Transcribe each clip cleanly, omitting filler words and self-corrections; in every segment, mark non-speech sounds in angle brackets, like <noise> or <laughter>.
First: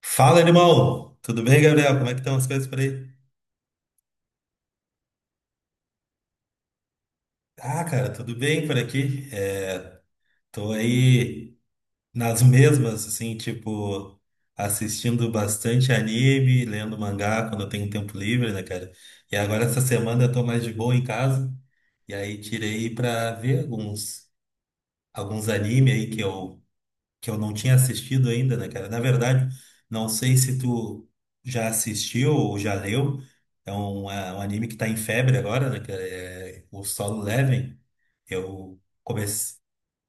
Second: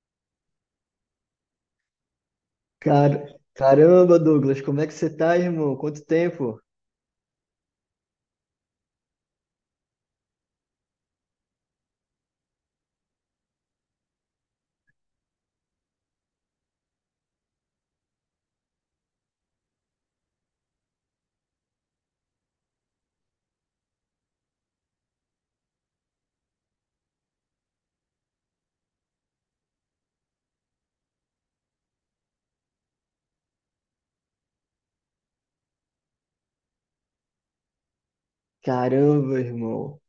Fala, irmão! Tudo bem, Gabriel? Como é que estão as coisas por aí? Caramba, Douglas, como é que você tá, irmão? Quanto tempo? Ah, cara, tudo bem por aqui. É, tô aí nas mesmas, assim, tipo, assistindo bastante anime, lendo mangá quando eu tenho tempo livre, né, cara? E agora essa semana eu tô mais de boa em casa, e aí tirei pra ver alguns anime aí que eu não tinha assistido ainda, né, cara? Na verdade, não sei se tu já assistiu ou já leu. É um anime que tá em febre agora, né, cara? É o Solo Leveling. Eu Caramba, comecei. irmão.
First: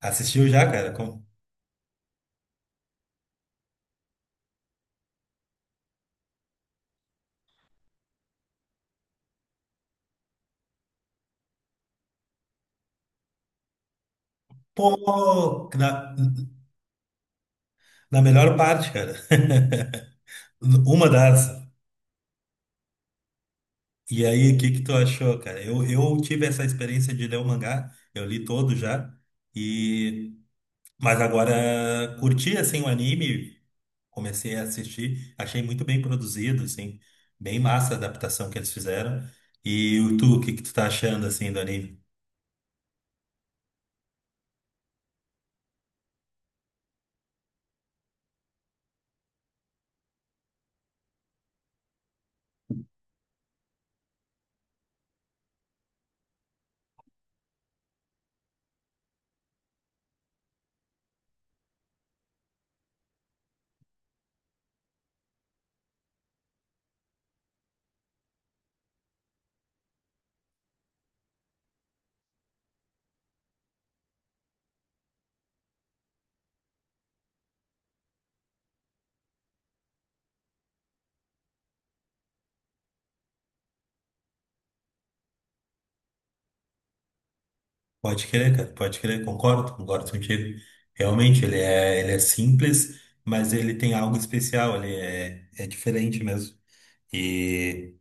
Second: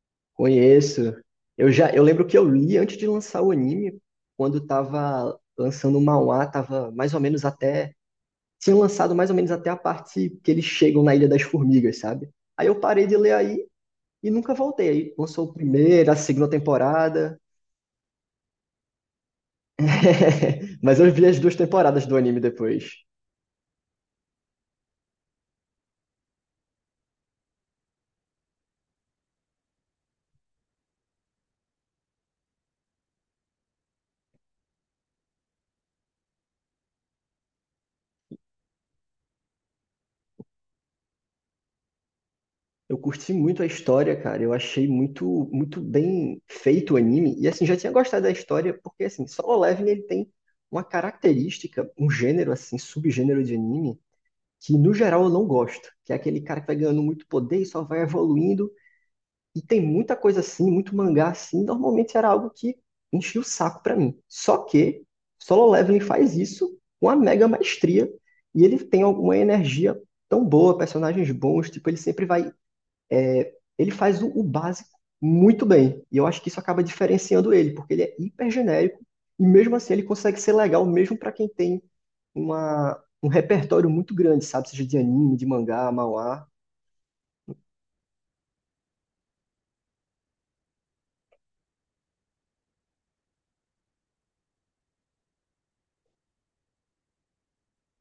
Assistiu já, cara? Conheço. Eu lembro que eu li antes de lançar o anime, quando tava lançando o manhwa, tava mais ou menos até, tinha lançado mais ou menos até a parte que eles chegam na Ilha das Formigas, sabe? Aí eu parei de ler aí e nunca voltei. Aí lançou a Pô! Na, primeira, a segunda temporada, na melhor parte, cara. <laughs> <laughs> mas Uma eu vi as das. duas temporadas do anime depois. E aí, o que que tu achou, cara? Eu tive essa experiência de ler o mangá, eu li todo já, e mas agora curti assim o anime, comecei a assistir, achei muito bem produzido, assim, bem massa a adaptação que eles fizeram. E o tu, o que que tu tá achando, assim, do anime? Eu curti muito a história, cara. Eu achei muito, muito bem feito o anime. E assim, já tinha gostado da história, porque assim, Solo Leveling ele tem uma característica, um gênero assim, subgênero de anime, que no geral eu não gosto, que é aquele cara que vai ganhando muito poder e só vai evoluindo. E tem muita coisa assim, muito mangá assim, normalmente era algo que enchia o saco pra mim. Só que Solo Leveling faz isso com a mega maestria e ele tem alguma energia tão boa, personagens bons, tipo, ele sempre vai ele faz o básico muito bem. E eu acho que isso acaba diferenciando ele, porque ele é hiper genérico e mesmo assim ele consegue ser legal mesmo para quem tem um repertório muito grande, sabe? Seja de anime, de mangá, manhwa. Pode crer, cara, pode crer, concordo contigo. Realmente, ele é simples, mas ele tem algo especial, ele é diferente mesmo. E,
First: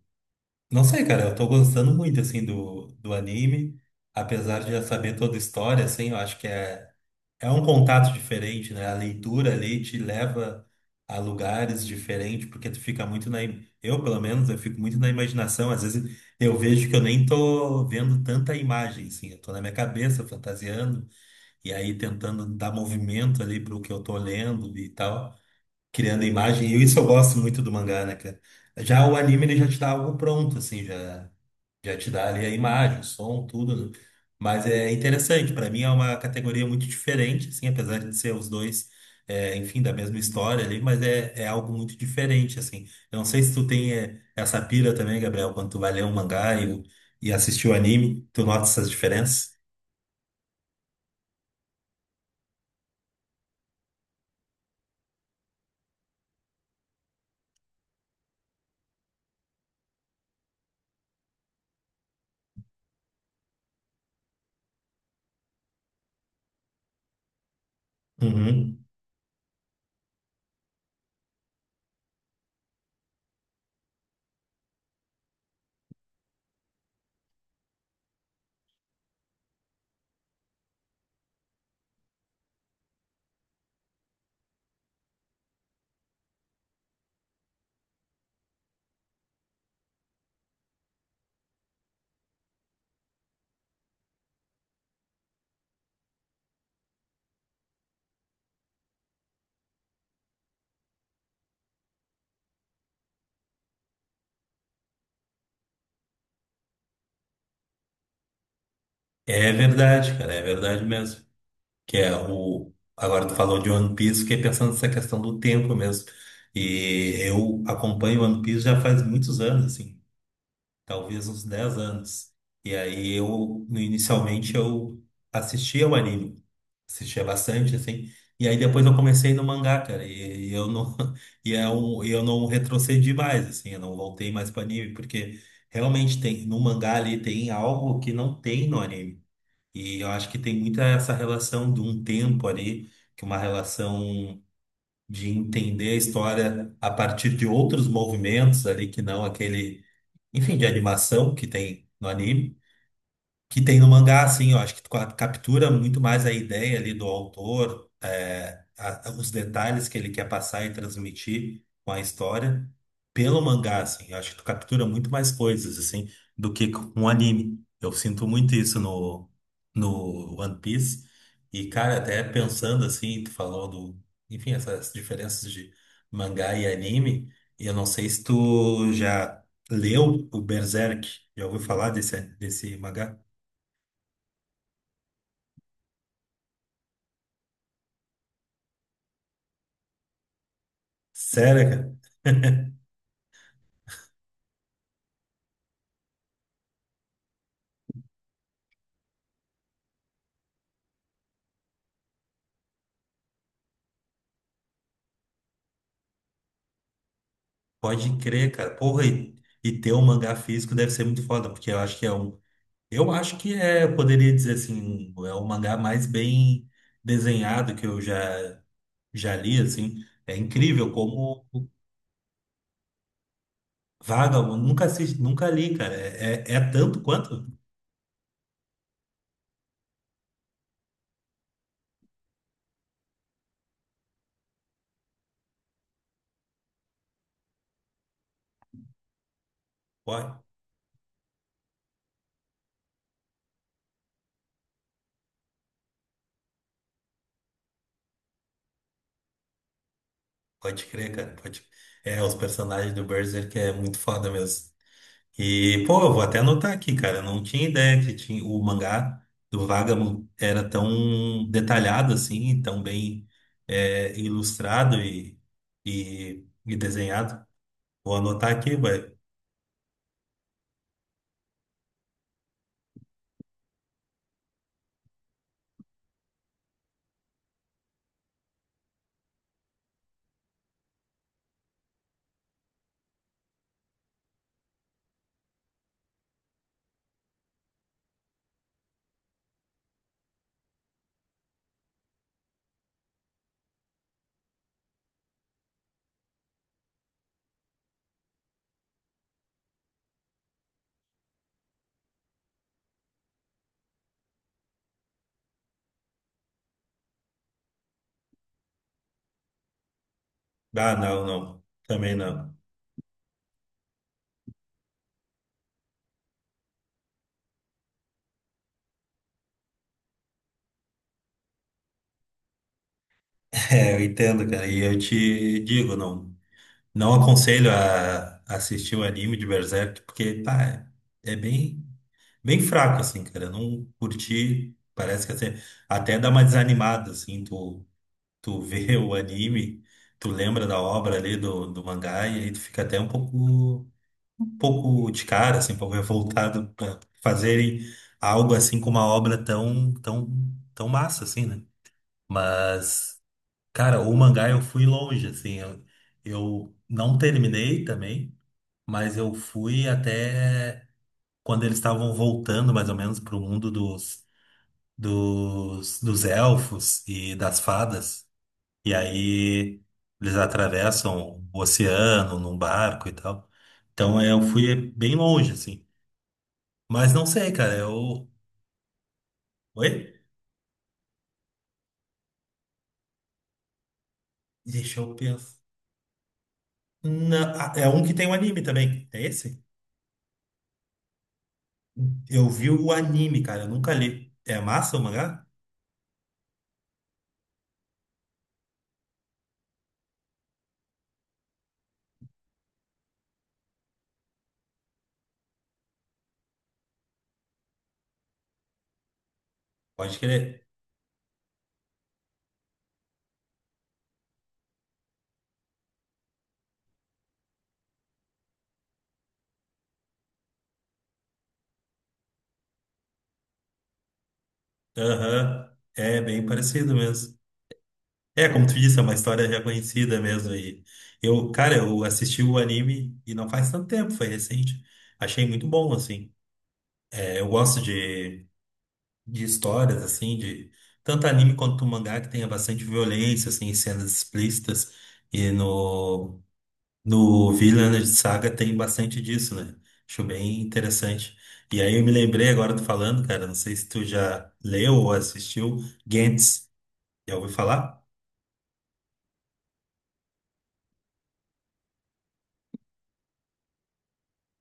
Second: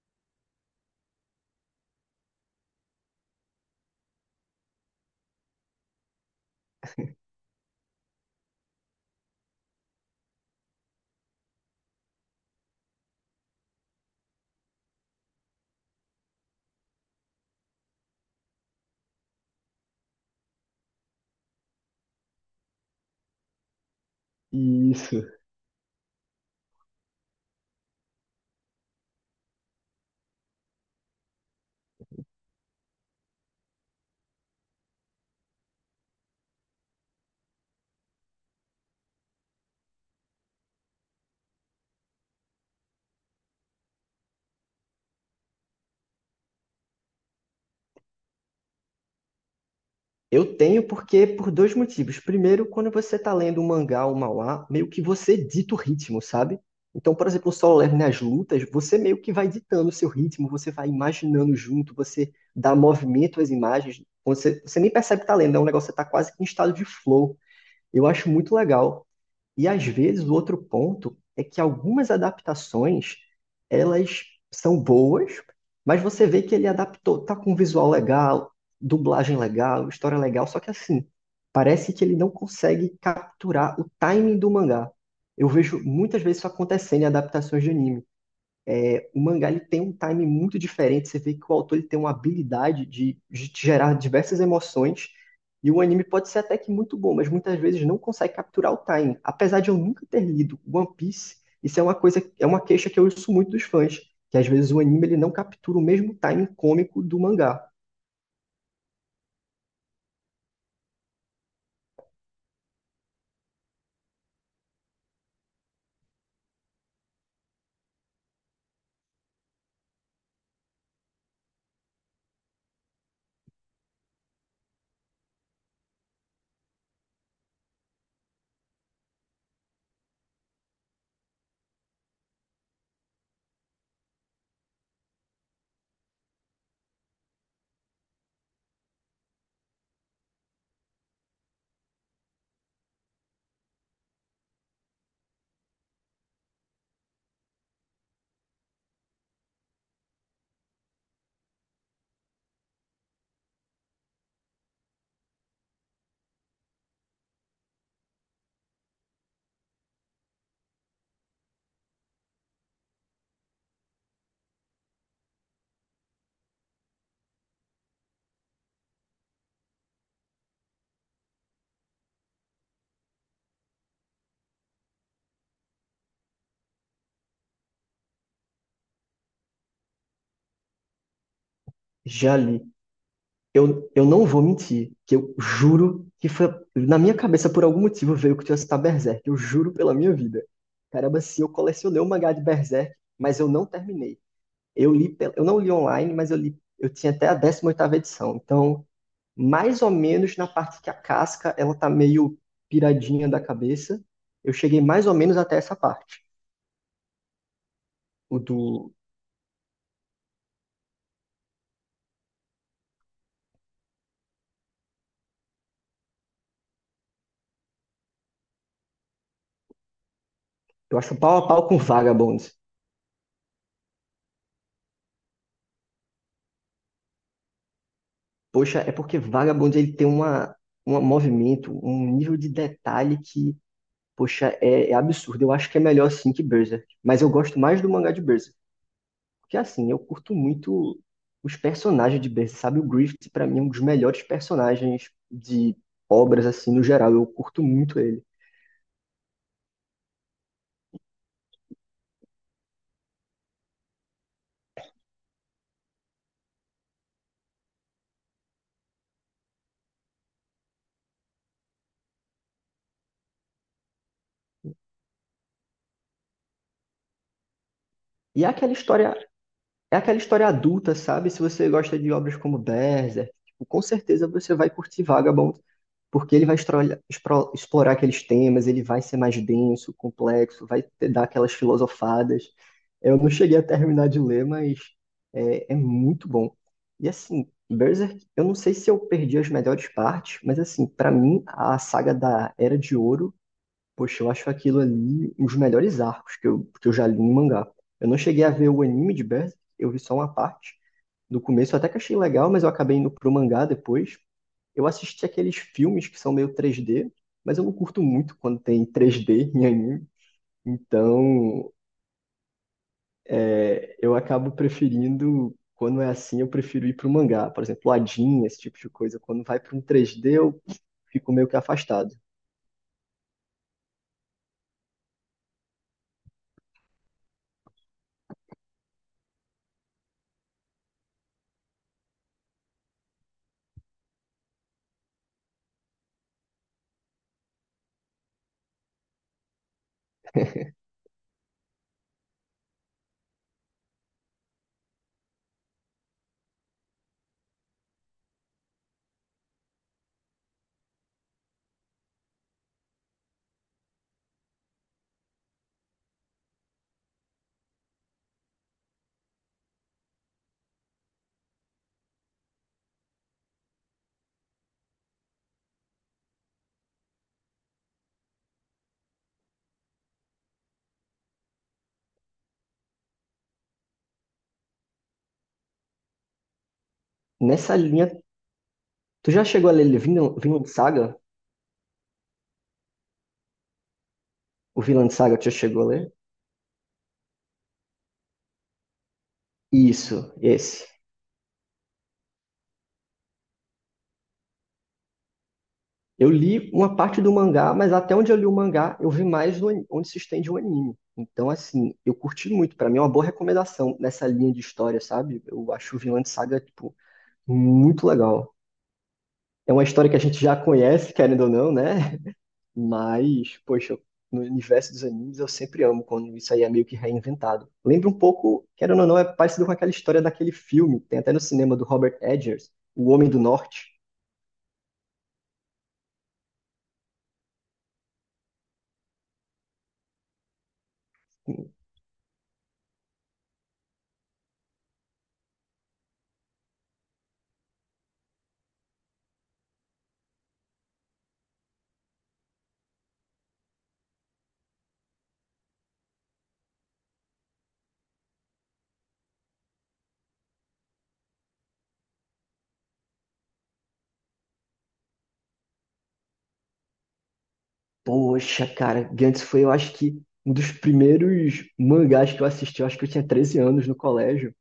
não sei, cara, eu tô gostando muito, assim, do anime, apesar de já saber toda a história, assim, eu acho que É um contato diferente, né? A leitura ali te leva a lugares diferentes, porque tu fica muito. Eu, pelo menos, eu fico muito na imaginação. Às vezes eu vejo que eu nem tô vendo tanta imagem, assim. Eu tô na minha cabeça fantasiando, e aí tentando dar movimento ali pro que eu tô E lendo e isso. tal criando imagem. E isso eu gosto muito do mangá, né, cara? Já o anime, ele já te dá algo pronto, assim, já te dá ali a imagem, o som, tudo, né? Mas é interessante, para mim é uma categoria muito diferente, assim, apesar de ser os dois, enfim, da mesma história ali, mas é algo muito diferente, assim. Eu não sei se tu tem essa pira também, Gabriel, quando tu vai ler um mangá e assistir o anime, tu nota essas diferenças? Eu tenho porque por dois motivos. Primeiro, quando você está lendo um mangá ou um manhwa, meio que você dita o ritmo, sabe? Então, por exemplo, o Solo Leveling nas lutas, você meio que vai ditando o seu ritmo, você vai imaginando junto, você dá movimento às imagens, você nem percebe que tá lendo, é um negócio que você tá quase que em estado de flow. Eu acho muito Uhum. legal. E às vezes o outro ponto é que algumas adaptações, elas são boas, mas você vê que ele adaptou, tá com um visual legal, dublagem legal, história legal, só que assim, parece que ele não consegue capturar o timing do mangá. Eu vejo muitas vezes isso acontecendo em adaptações de anime. O mangá ele tem um time muito diferente, você vê que o autor ele tem uma habilidade de gerar diversas emoções, e o anime pode ser até que muito bom, mas muitas vezes não consegue capturar o time. Apesar de eu nunca ter lido One Piece, isso é uma coisa, é uma queixa que eu ouço muito dos fãs, que às vezes o anime ele não captura o mesmo time cômico do mangá. É verdade, cara, é verdade mesmo. Que é o. Agora tu falou de One Piece, fiquei pensando nessa questão do tempo mesmo. E eu acompanho One Piece já faz muitos anos, assim, talvez uns 10 anos. E aí eu, no- inicialmente, eu assistia o anime, assistia bastante, assim. E aí depois eu comecei no mangá, cara, e eu não <laughs> e eu não retrocedi mais, assim, eu não voltei mais para anime, porque realmente tem no mangá ali tem algo que não tem no anime. E eu acho que tem muita essa relação de um tempo ali, que uma relação de entender a história a partir de outros movimentos ali, que não aquele, enfim, de animação que tem no anime que tem no mangá, assim, eu acho que captura muito mais a ideia ali do autor, os detalhes que ele quer passar e transmitir com a história pelo mangá, assim, eu acho que tu captura muito mais coisas, assim, do que com o anime. Eu sinto muito isso no One Piece. E, cara, até pensando assim, tu falou enfim, essas diferenças de mangá e anime, e eu não sei se tu já leu o Berserk, já ouviu falar desse, Já li. desse mangá? Eu não vou mentir, que eu juro que foi. Na minha cabeça, por algum motivo, veio que eu tinha citado Berserk. Eu juro pela minha vida. Caramba, sim, eu Sério, colecionei o mangá de cara? Berserk, mas eu não terminei. Eu li, eu não li online, mas eu li. Eu tinha até a 18ª edição. Então, mais ou menos na parte que a casca, ela tá meio piradinha da cabeça. Eu cheguei mais ou menos até essa parte. <laughs> Pode O crer, cara. do. Porra, e ter um mangá físico deve ser muito foda, porque eu acho que é um. Eu acho que eu poderia dizer assim, é o mangá mais bem desenhado que eu já li, assim. É incrível Eu acho pau a como. pau com Vagabond. Eu nunca assisti, nunca li, cara. É tanto quanto? Poxa, é porque Vagabond ele tem uma, um movimento, um nível de detalhe que, poxa, é absurdo. Eu acho que é melhor assim que Berserk. Mas eu gosto mais do mangá de Berserk. Porque assim, eu curto Pode, muito os personagens de Berserk, sabe? O Griffith, pra mim, é um dos melhores personagens de obras, assim, no geral. Eu curto muito ele. pode crer, cara. É, os personagens do Berserk é muito foda mesmo. E, pô, eu vou até anotar aqui, cara. Eu não tinha ideia que tinha, o mangá do Vagabond era tão detalhado assim, tão bem ilustrado e desenhado. Vou E anotar aqui, vai. É aquela história adulta, sabe? Se você gosta de obras como Berserk, tipo, com certeza você vai curtir Vagabond. Porque ele vai explorar aqueles temas, ele vai ser mais denso, complexo, dar aquelas filosofadas. Eu não cheguei a terminar de ler, mas é muito bom. E assim, Berserk, eu não sei se eu perdi as melhores partes, mas assim, pra mim, a saga da Era de Ouro, poxa, eu acho aquilo ali um dos melhores arcos que eu já li em mangá. Eu não cheguei a ver o anime de Berserk, eu vi só uma parte. No começo eu até que achei legal, mas eu acabei indo pro mangá depois. Eu assisti aqueles filmes que são meio 3D, mas eu não curto muito quando tem 3D em anime. Ah, não, não. Então, Também não. <laughs> é, eu acabo preferindo, quando é assim, eu prefiro ir para o mangá. Por exemplo, Adin, esse tipo de coisa. Quando vai para um 3D, eu fico meio que afastado. É, eu entendo, cara. E eu te digo, não aconselho a assistir o anime de Berserk, porque, pá, é bem, bem fraco, assim, cara. Eu não curti. Parece que assim, até dá uma desanimada, assim, tu vê <laughs> o anime, tu lembra da obra ali do mangá e aí tu fica até um pouco de cara, assim, um pouco revoltado para fazerem algo assim com uma obra tão, tão, tão massa, assim, né? Mas, cara, o mangá eu fui longe, assim, eu não terminei também, mas eu fui até quando eles estavam voltando mais ou menos pro mundo dos elfos e das fadas. E aí eles atravessam o oceano num barco e tal. Então eu fui bem longe, assim. Mas não sei, cara. Nessa linha, Eu. tu já chegou a Oi? ler Vinland Saga? O Deixa Vinland eu Saga, tu já pensar. chegou a ler? Ah, é um que tem um anime também. É esse? Isso, esse. Eu vi o anime, cara. Eu nunca li. É massa o mangá? Eu li uma parte do mangá, mas até onde eu li o mangá, eu vi mais do onde se estende o anime. Então, assim, eu curti muito. Pra mim é uma boa recomendação nessa linha de história, sabe? Eu acho Vinland Saga, tipo, muito legal. É uma história que Pode a gente já crer. conhece, querendo ou não, né? <laughs> Mas, poxa, no universo dos animes eu sempre amo quando isso aí é meio que reinventado. Lembra um pouco, querendo ou não, é parecido com aquela história daquele filme, tem até no cinema do Robert Edgers, O Homem do Norte. Aham. É bem parecido mesmo. É, como tu disse, é uma história já conhecida mesmo. E eu, cara, eu assisti o anime e não faz tanto tempo, foi recente. Achei muito bom, assim. É, eu gosto de histórias, assim, de tanto anime quanto mangá, que tenha bastante violência, assim, cenas explícitas. E no Vinland Saga tem bastante disso, né? Acho bem interessante. E aí eu me lembrei agora do falando, cara, não sei se tu já leu ou assistiu Gantz. Já ouviu falar? Poxa, cara, Gantz foi, eu acho que, um dos primeiros mangás que eu assisti. Eu acho que eu tinha 13 anos no colégio.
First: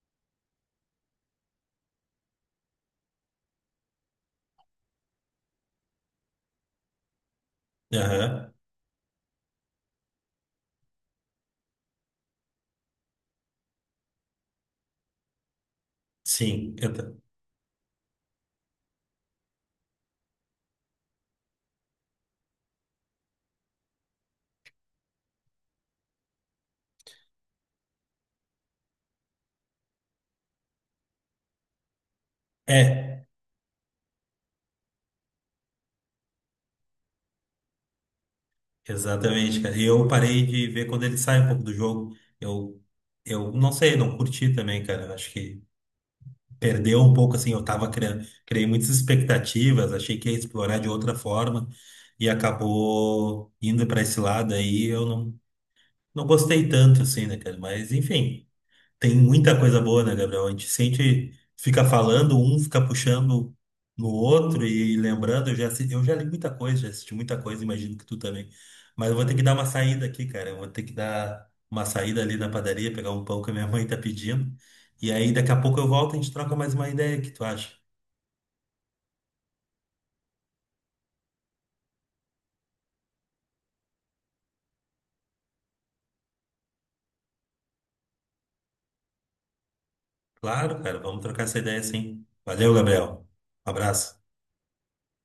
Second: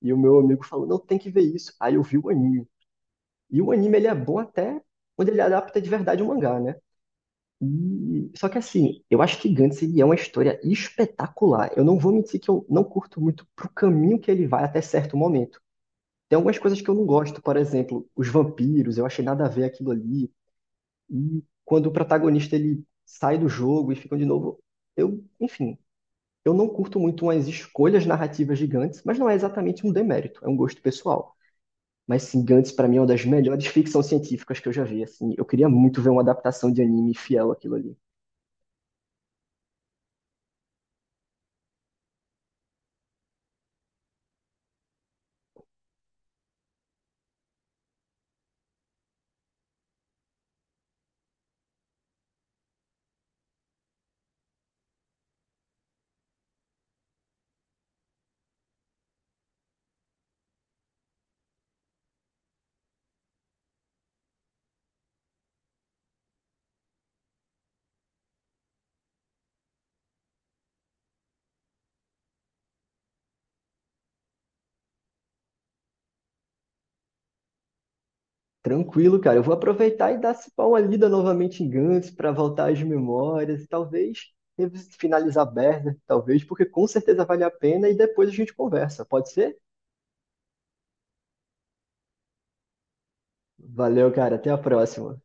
E o meu amigo falou, não, tem que ver isso. Aí eu vi o anime. E o anime, ele é bom até quando ele adapta de verdade o mangá, né? Só Aham. que assim, eu acho que Gantz, ele é uma história espetacular. Eu não vou mentir que eu não curto muito pro caminho que ele vai até certo momento. Tem algumas Sim. coisas que eu não gosto, por exemplo, os vampiros, eu achei nada a ver aquilo ali. E quando o protagonista ele sai do jogo e fica de novo, eu, enfim, eu não curto muito umas escolhas narrativas de Gantz, mas não é exatamente um demérito, é um gosto pessoal. Mas sim, Gantz pra mim é uma das É, melhores ficção científicas que eu já vi, assim. Eu queria muito ver uma adaptação de anime fiel àquilo ali. exatamente, cara. E eu parei de ver quando ele sai um pouco do jogo. Eu não sei, não curti também, cara. Eu acho que perdeu um pouco, assim, eu criei muitas expectativas, achei que ia explorar de outra forma e acabou indo para esse lado aí, eu não gostei tanto, assim, né, cara? Mas, enfim. Tem muita coisa boa, né, Gabriel? A gente sente, fica falando, um fica puxando no outro e lembrando. Eu já li muita coisa, já assisti muita coisa, imagino que tu também. Mas eu vou ter que dar uma saída aqui, cara. Eu vou ter que dar uma saída ali na padaria, pegar um pão que a minha mãe tá pedindo. E aí daqui a pouco eu volto e a gente troca mais uma ideia, o que tu acha? Tranquilo, cara, eu vou aproveitar e dar se pá, uma lida novamente em Gantz pra voltar às memórias e talvez finalizar Berserk, talvez, porque com certeza vale a pena e depois a gente conversa. Pode ser? Claro, cara, vamos trocar essa ideia sim. Valeu, Gabriel. Um Valeu, abraço. cara, até a próxima.